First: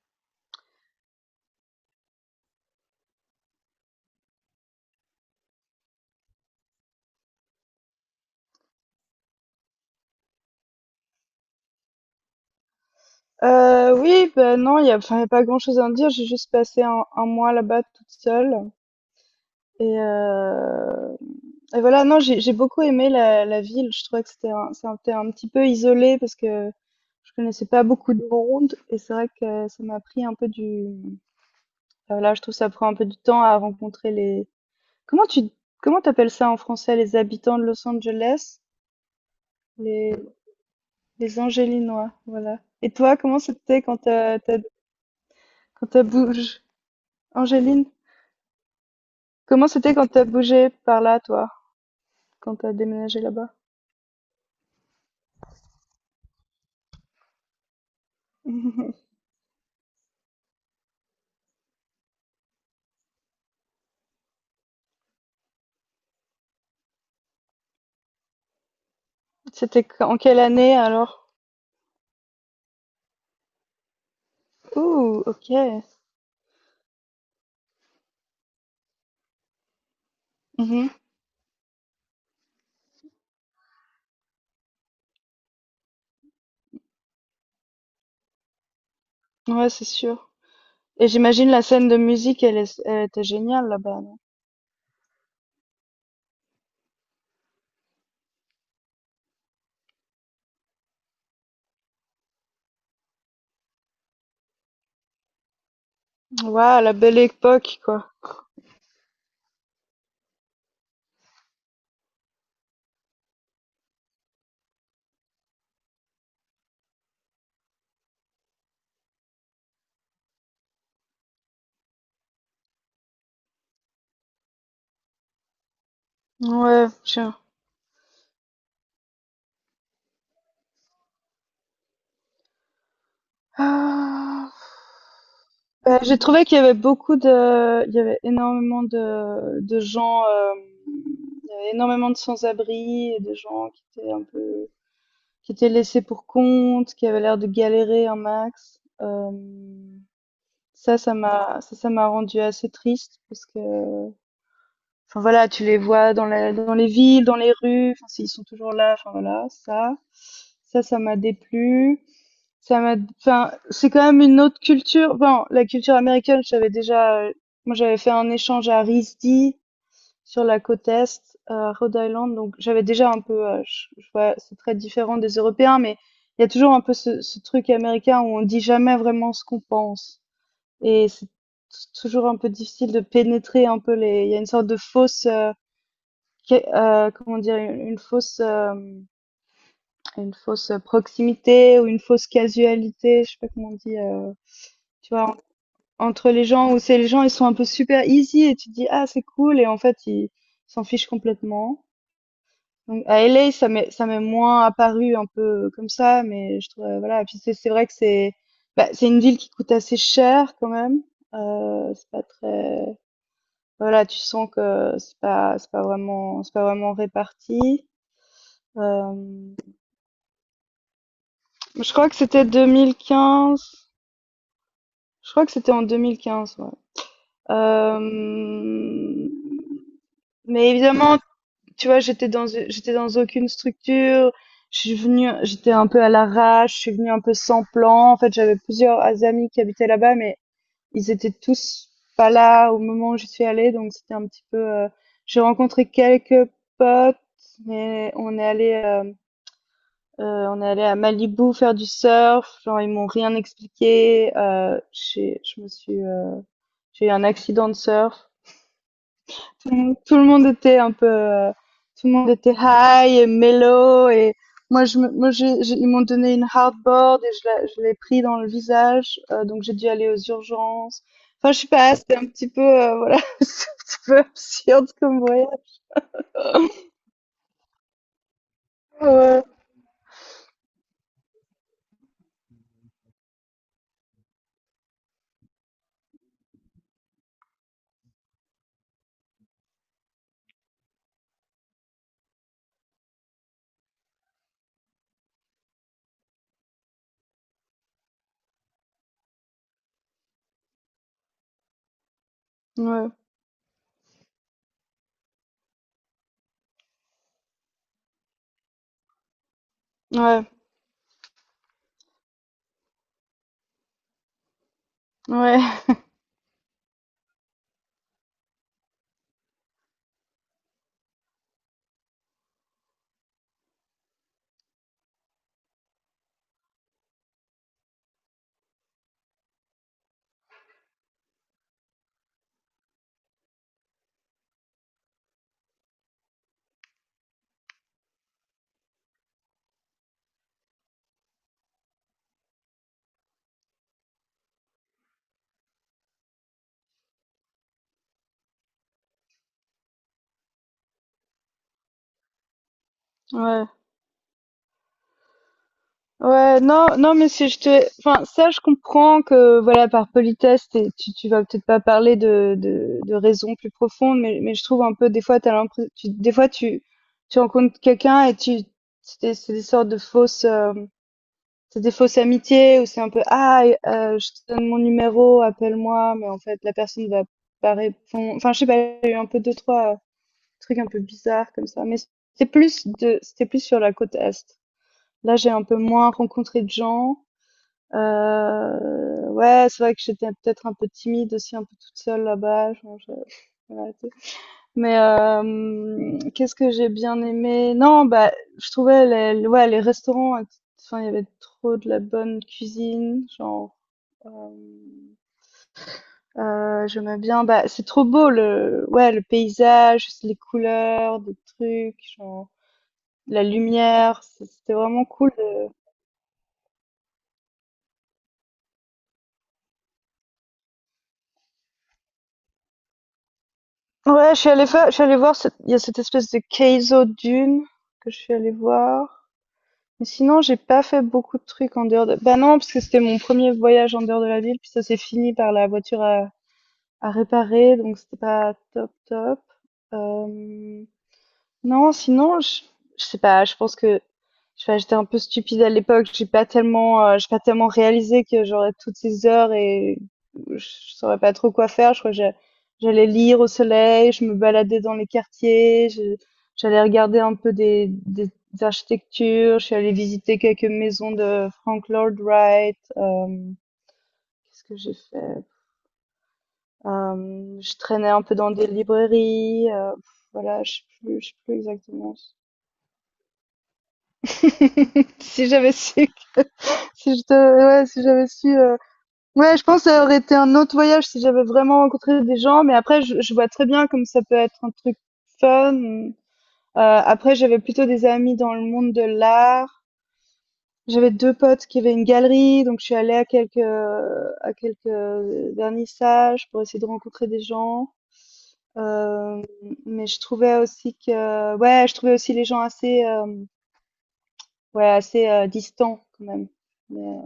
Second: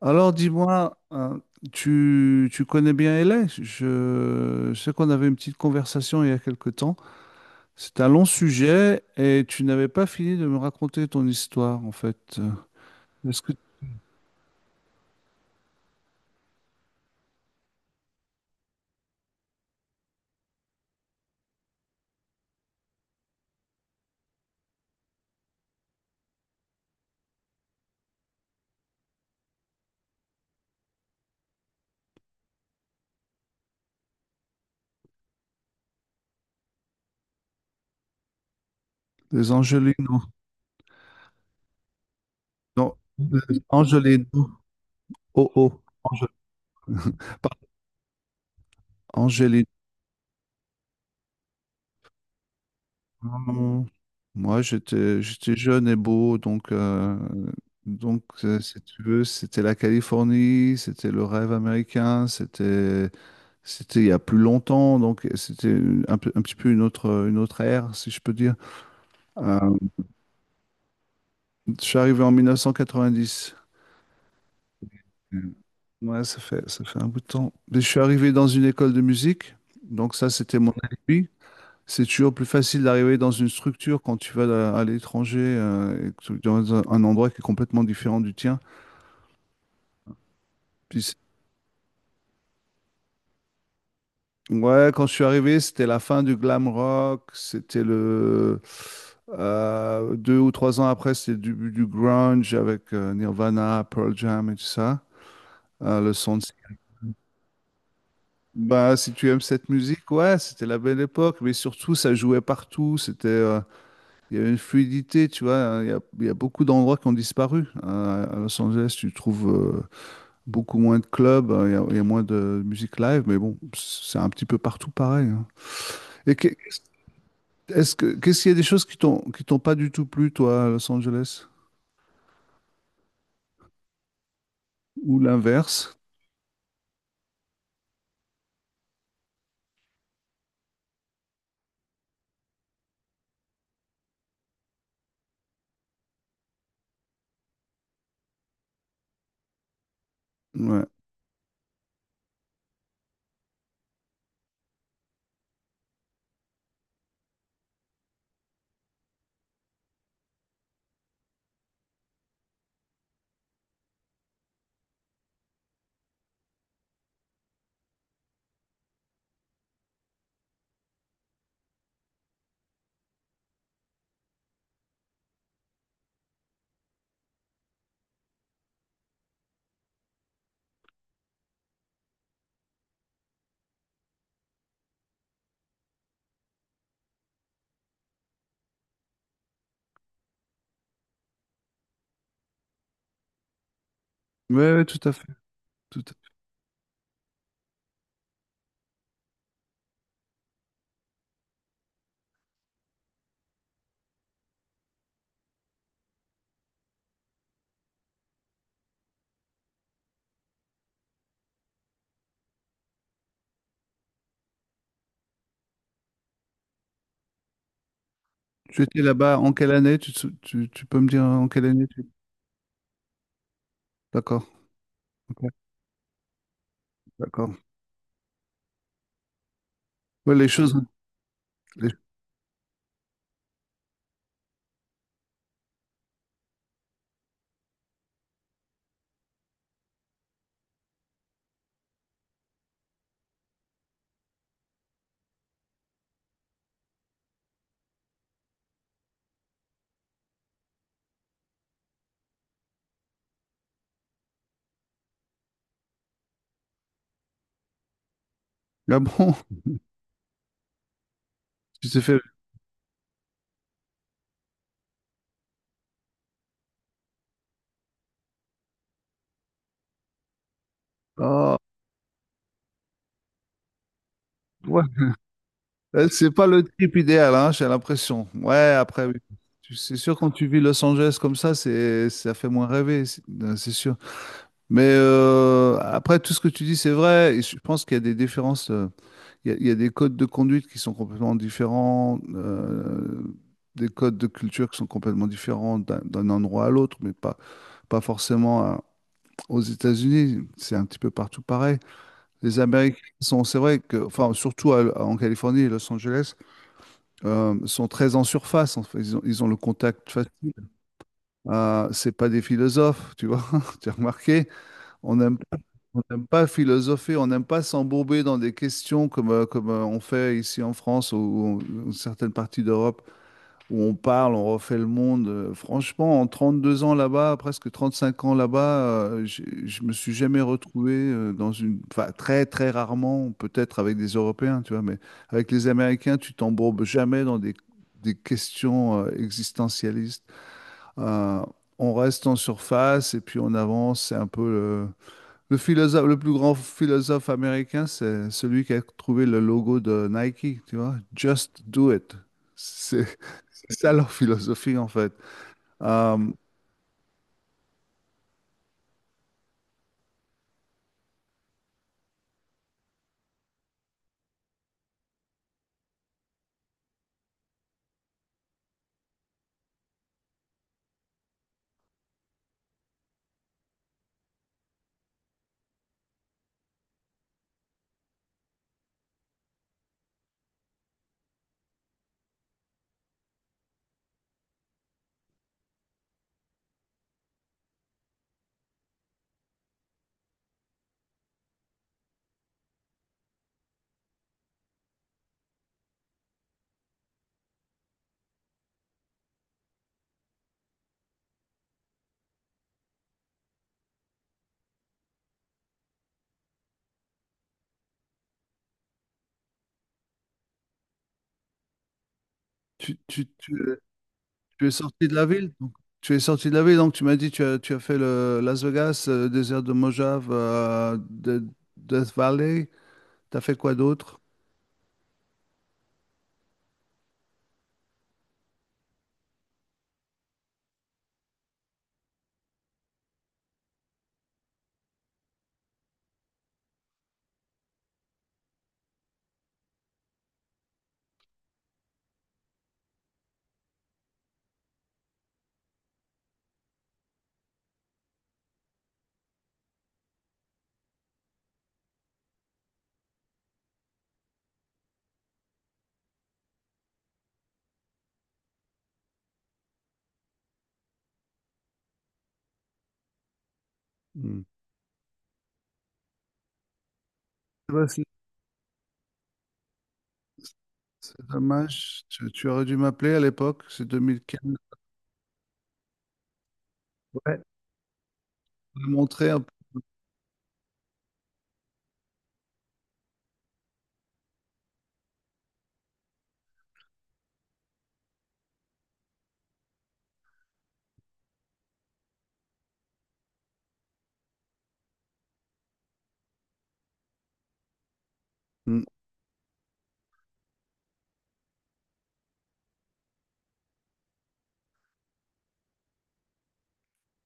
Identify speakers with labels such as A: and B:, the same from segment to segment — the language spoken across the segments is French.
A: Alors dis-moi, hein, tu connais bien LA? Je sais qu'on avait une petite conversation il y a quelque temps. C'est un long sujet et tu n'avais pas fini de me raconter ton histoire en fait. Est-ce que
B: Oui, ben non, il y a pas grand-chose à en dire. J'ai juste passé un mois là-bas toute seule et heu et voilà, non, j'ai beaucoup aimé la ville. Je trouvais que c'était un petit peu isolé parce que je connaissais pas beaucoup de monde, et c'est vrai que ça m'a pris un peu voilà, je trouve que ça prend un peu du temps à rencontrer les comment tu comment t'appelles ça en français? Les habitants de Los Angeles?
A: les Angelinos,
B: Les les Angélinois, voilà. Et
A: non,
B: toi, comment
A: les
B: c'était quand
A: Angelinos, oh oh,
B: tu as bougé,
A: Pardon,
B: Angéline?
A: Angelinos.
B: Comment c'était quand t'as bougé par là, toi? Quand t'as déménagé là-bas?
A: Moi j'étais jeune et beau donc si
B: Mhm.
A: tu veux c'était la Californie, c'était le rêve américain, c'était il y a plus longtemps, donc c'était un petit peu une autre ère, si je peux dire. Euh,
B: C'était en quelle année alors?
A: je suis arrivé en 1990.
B: Ouh, ok.
A: Ouais, ça fait un bout de temps. Mais je suis arrivé dans une école de musique, donc ça, c'était mon
B: Mhm.
A: alibi. C'est toujours plus facile d'arriver dans une structure quand tu vas à l'étranger, et que dans un endroit qui est complètement différent du tien.
B: Ouais, c'est sûr. Et
A: Puis
B: j'imagine la scène de musique, elle était géniale là-bas.
A: ouais, quand je suis arrivé, c'était la fin du glam rock. C'était le Deux ou trois ans après, c'était le début du grunge avec Nirvana, Pearl Jam et tout ça. Le son de...
B: Non Ouais, la belle époque, quoi.
A: Bah, si tu aimes cette musique, ouais, c'était la belle époque. Mais surtout, ça jouait partout. Il y avait une fluidité, tu vois, hein. Il y a beaucoup d'endroits qui ont disparu. À Los Angeles, tu trouves euh, beaucoup moins de clubs. Il y a moins de musique live. Mais bon, c'est un petit peu partout pareil, hein. Et que-
B: Ouais, tiens.
A: Est-ce qu'est-ce qu'il y a des choses qui qui t'ont pas du tout plu, toi, à Los Angeles?
B: Ah.
A: Ou l'inverse?
B: Bah, j'ai trouvé qu'il y avait il y avait énormément de gens, il y avait énormément de sans-abri et de gens qui étaient un peu, qui était laissé pour compte, qui avait l'air de galérer un max. Euh,
A: Ouais.
B: ça, ça m'a, ça m'a rendu assez triste parce que, enfin voilà, tu les vois dans les villes, dans les rues, enfin, ils sont toujours là, enfin voilà, ça m'a déplu. C'est quand même une autre culture. Bon, la culture américaine, j'avais déjà, moi, j'avais fait un échange à RISD, sur la côte est, Rhode Island, donc j'avais déjà un peu, je vois c'est très différent des Européens, mais il y a toujours un peu ce truc américain où on dit jamais vraiment ce qu'on pense, et c'est t toujours un peu difficile de pénétrer un peu les il y a une sorte de fausse, qué comment dire? Une fausse, une fausse proximité, ou une fausse casualité, je sais pas comment on dit,
A: Ouais, ouais, tout à
B: tu
A: fait,
B: vois?
A: tout
B: En
A: à fait.
B: Entre les gens, où c'est les gens, ils sont un peu super easy et tu te dis: «Ah, c'est cool», et en fait, ils s'en fichent complètement. Donc à LA, ça m'est moins apparu un peu comme ça, mais je trouve, voilà. Et puis c'est vrai que c'est une ville qui coûte assez cher quand même. C'est pas très voilà, Tu sens que c'est pas vraiment réparti.
A: Tu étais là-bas en
B: Euh,
A: quelle année? Tu, te sou- tu peux me dire en quelle année
B: je
A: tu...
B: crois que c'était 2015.
A: D'accord,
B: Je
A: ok,
B: crois que c'était en 2015, ouais.
A: d'accord.
B: Euh,
A: Ouais, les
B: mais
A: choses.
B: évidemment, tu
A: les-
B: vois, j'étais dans aucune structure. Je suis venue, j'étais un peu à l'arrache, je suis venue un peu sans plan. En fait, j'avais plusieurs amis qui habitaient là-bas, mais ils étaient tous pas là au moment où je suis allée, donc c'était un petit peu. J'ai rencontré quelques potes, mais on est allé à Malibu faire du surf. Genre, ils m'ont rien expliqué. J'ai eu un accident de surf.
A: Ah bon?
B: Tout le monde était un peu,
A: Tu t'es
B: tout le
A: fait.
B: monde était high et mellow, et moi je, me- moi j'ai- ils m'ont donné une hardboard et je l'ai pris dans le visage, donc j'ai dû aller aux urgences. Enfin
A: Ah,
B: je sais pas, c'était un petit peu, voilà, c'est un petit peu absurde
A: ouais.
B: comme voyage.
A: C'est pas le trip idéal, hein, j'ai l'impression. Ouais, après, oui.
B: Ouais,
A: C'est sûr, quand tu vis Los Angeles comme ça, c'est, ça fait moins rêver, c'est sûr. Mais après, tout ce que tu dis, c'est vrai. Et je pense qu'il y a des différences. Il y a des codes de conduite qui sont complètement différents, des codes de culture qui sont complètement différents d'un endroit à l'autre, mais pas, pas forcément aux États-Unis. C'est un petit peu partout pareil. Les Américains
B: ouais,
A: sont, c'est vrai que, enfin, surtout en Californie et Los Angeles, sont très en surface. En fait. Ils ont le contact
B: ouais,
A: facile. C'est pas des philosophes, tu vois. Tu as remarqué, on aime
B: ouais,
A: on n'aime pas philosopher, on n'aime pas s'embourber dans des questions comme, on fait ici en France ou en certaines parties d'Europe où on parle, on refait le monde. Franchement, en 32 ans là-bas, presque 35 ans là-bas, je me suis jamais retrouvé dans une... Enfin, très, très rarement, peut-être avec des Européens, tu vois, mais avec les Américains, tu t'embourbes jamais dans des questions existentialistes. Euh, on reste en surface et puis on avance, c'est un peu... le philosophe, le plus grand philosophe américain, c'est celui qui a trouvé le logo de Nike, tu vois, Just do it. C'est
B: ouais.
A: c'est ça leur philosophie en fait. Euh,
B: Ouais, non, non, mais si je te, enfin, ça, je comprends que, voilà, par politesse, tu, tu vas peut-être pas parler de raisons plus profondes, mais je trouve un peu, des fois, t'as l'impression, des fois, tu rencontres quelqu'un et c'est des sortes de fausses, c'est des fausses amitiés où c'est un peu, ah, je te donne mon numéro, appelle-moi, mais en fait, la personne va pas répondre. Enfin, je sais pas, il y a eu un peu deux, trois trucs un peu bizarres comme ça, mais c'était plus sur la côte Est. Là, j'ai un peu moins rencontré de gens. Ouais, c'est vrai que j'étais peut-être un peu timide aussi, un peu toute seule là-bas, je vais arrêter. Mais qu'est-ce que j'ai bien aimé? Non, bah, je trouvais les ouais, les restaurants il y avait trop de la bonne cuisine, genre, hem, j'aimais bien, bah, c'est trop beau le ouais, le paysage, les couleurs, des trucs, genre
A: tu, tu-
B: la
A: tu-
B: lumière,
A: Tu es
B: c'était vraiment
A: sorti de la
B: cool.
A: ville, donc, tu es sorti de la ville, donc tu m'as dit tu as fait le Las Vegas, le désert de Mojave, Death Valley. T'as fait quoi d'autre?
B: Ouais, je suis allée voir cette, il y a cette espèce de Keizo Dune que je suis allée voir. Mais sinon, j'ai pas fait beaucoup de trucs en dehors de, bah non, parce que c'était mon premier voyage en dehors de la ville, puis ça s'est fini par la voiture à réparer, donc c'était pas top top. Hem Non, sinon, je sais pas, j'étais un peu stupide à l'époque. J'ai pas tellement réalisé que j'aurais toutes ces heures et je saurais pas trop quoi faire. Je crois que j'allais lire au soleil, je me baladais dans les quartiers, j'allais regarder un peu des architectures, je suis allée visiter quelques maisons de Frank Lloyd Wright.
A: Hmm.
B: Qu'est-ce que j'ai fait? Je
A: Ouais, C'est
B: traînais un peu dans des librairies. Voilà,
A: c'est
B: je sais plus
A: dommage.
B: exactement.
A: Tu aurais dû m'appeler à l'époque, c'est 2015.
B: si j'avais su, si je
A: Ouais.
B: te- Ouais, si j'avais su,
A: Me montrer un
B: ouais, je pense que ça aurait été un autre voyage si j'avais vraiment rencontré des gens. Mais après, je vois très bien comme ça peut être un truc fun. Après, j'avais plutôt des amis dans le monde de l'art. J'avais deux potes qui avaient une galerie, donc je suis allée à quelques vernissages pour essayer de rencontrer des gens.
A: peu.
B: Euh, mais je trouvais aussi que, ouais, je trouvais aussi les gens assez, ouais, assez distants quand même. Mais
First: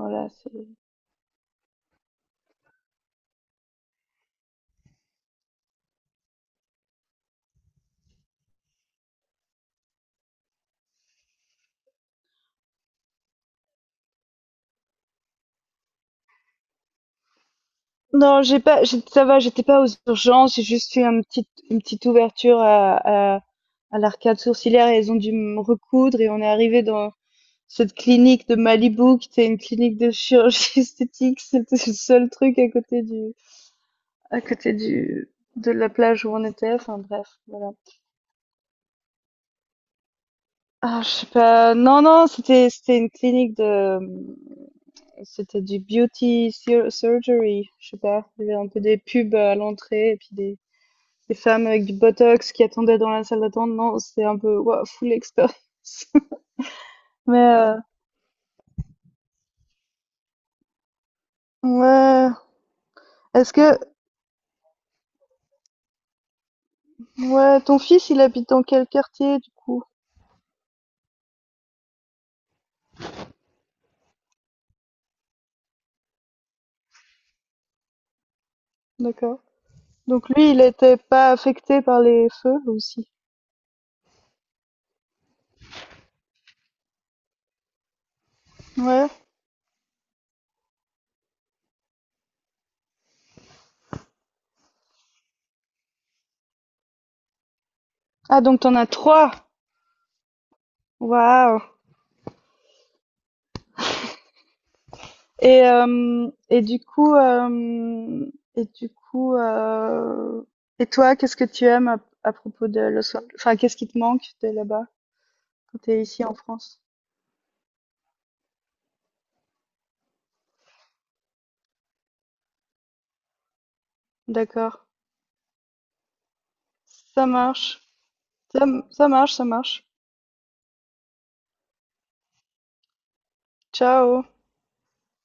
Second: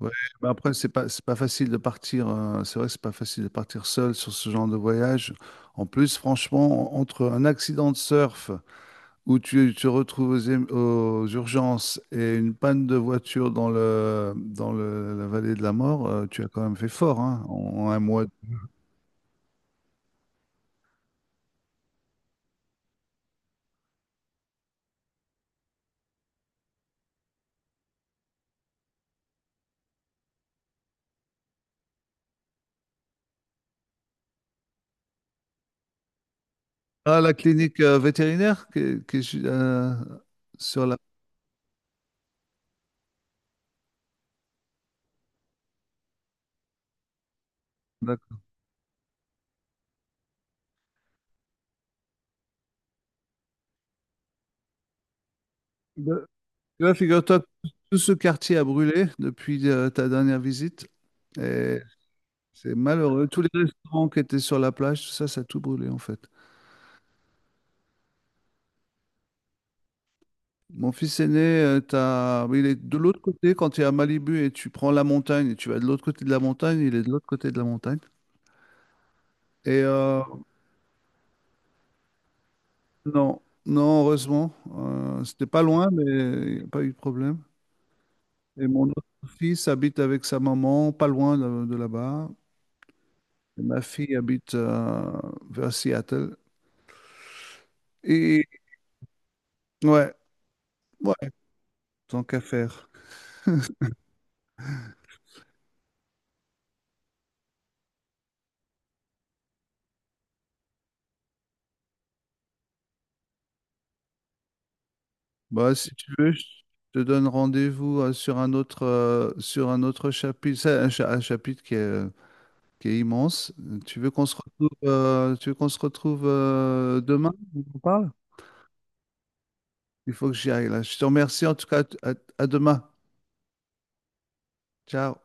A: Ouais, mais après, c'est pas facile de partir. Euh, c'est vrai que c'est pas facile de partir seul sur ce genre de voyage. En plus, franchement, entre un accident de surf où tu te retrouves aux urgences et une panne de voiture dans la vallée de la mort, tu as quand même fait fort, hein, en un mois.
B: Non, j'ai pas j'ai ça va, j'étais pas aux urgences, j'ai juste fait un petit une petite ouverture à l'arcade sourcilière, et elles ont dû me recoudre, et on est arrivé dans cette clinique de Malibu, qui était une clinique de chirurgie esthétique. C'était le seul truc à côté du, à côté du de la plage où on était, enfin
A: Ah,
B: bref,
A: la
B: voilà.
A: clinique vétérinaire qui est sur la.
B: Ah, je sais pas. Non, non, c'était une clinique de, c'était du beauty surgery, je sais pas,
A: la-
B: il y avait un peu des pubs à l'entrée, et puis des femmes avec du botox qui attendaient dans la salle d'attente. Non, c'était un peu wow, full expérience.
A: de- Tu vois,
B: Mais
A: figure-toi, tout ce quartier a brûlé depuis ta dernière visite. Et
B: ouais.
A: c'est malheureux. Tous les
B: Est-ce que
A: restaurants qui étaient sur la plage, tout ça, ça a tout brûlé en fait.
B: Ouais, ton fils, il habite dans quel quartier du coup?
A: Mon fils aîné, t'as... il est de l'autre côté quand tu es à Malibu et tu prends la montagne et tu vas de l'autre côté de la montagne, il est de l'autre côté de la montagne.
B: D'accord.
A: Et
B: Donc lui, il n'était pas affecté par les feux aussi.
A: non, non, heureusement, c'était pas loin, mais il n'y a pas eu de problème. Et mon autre
B: Ouais.
A: fils habite avec sa maman, pas loin de là-bas. Et ma fille habite vers Seattle.
B: Ah,
A: Et
B: donc t'en as trois.
A: ouais, ouais,
B: Waouh.
A: tant qu'à faire.
B: Et du coup et du coup et toi, qu'est-ce que tu aimes à propos de Los Angeles? Enfin, qu'est-ce qui te manque de là-bas
A: Bah,
B: quand
A: si
B: t'es
A: tu
B: ici
A: veux,
B: en
A: je
B: France?
A: te donne rendez-vous sur un autre chapitre. C'est un chapitre qui est immense. Tu veux qu'on se retrouve,
B: D'accord. Ça
A: demain? On en
B: marche.
A: parle?
B: Ça, Ça marche, ça marche.
A: Il faut que j'y aille là. Je te remercie en tout cas. À à demain.
B: Ciao.
A: Ciao.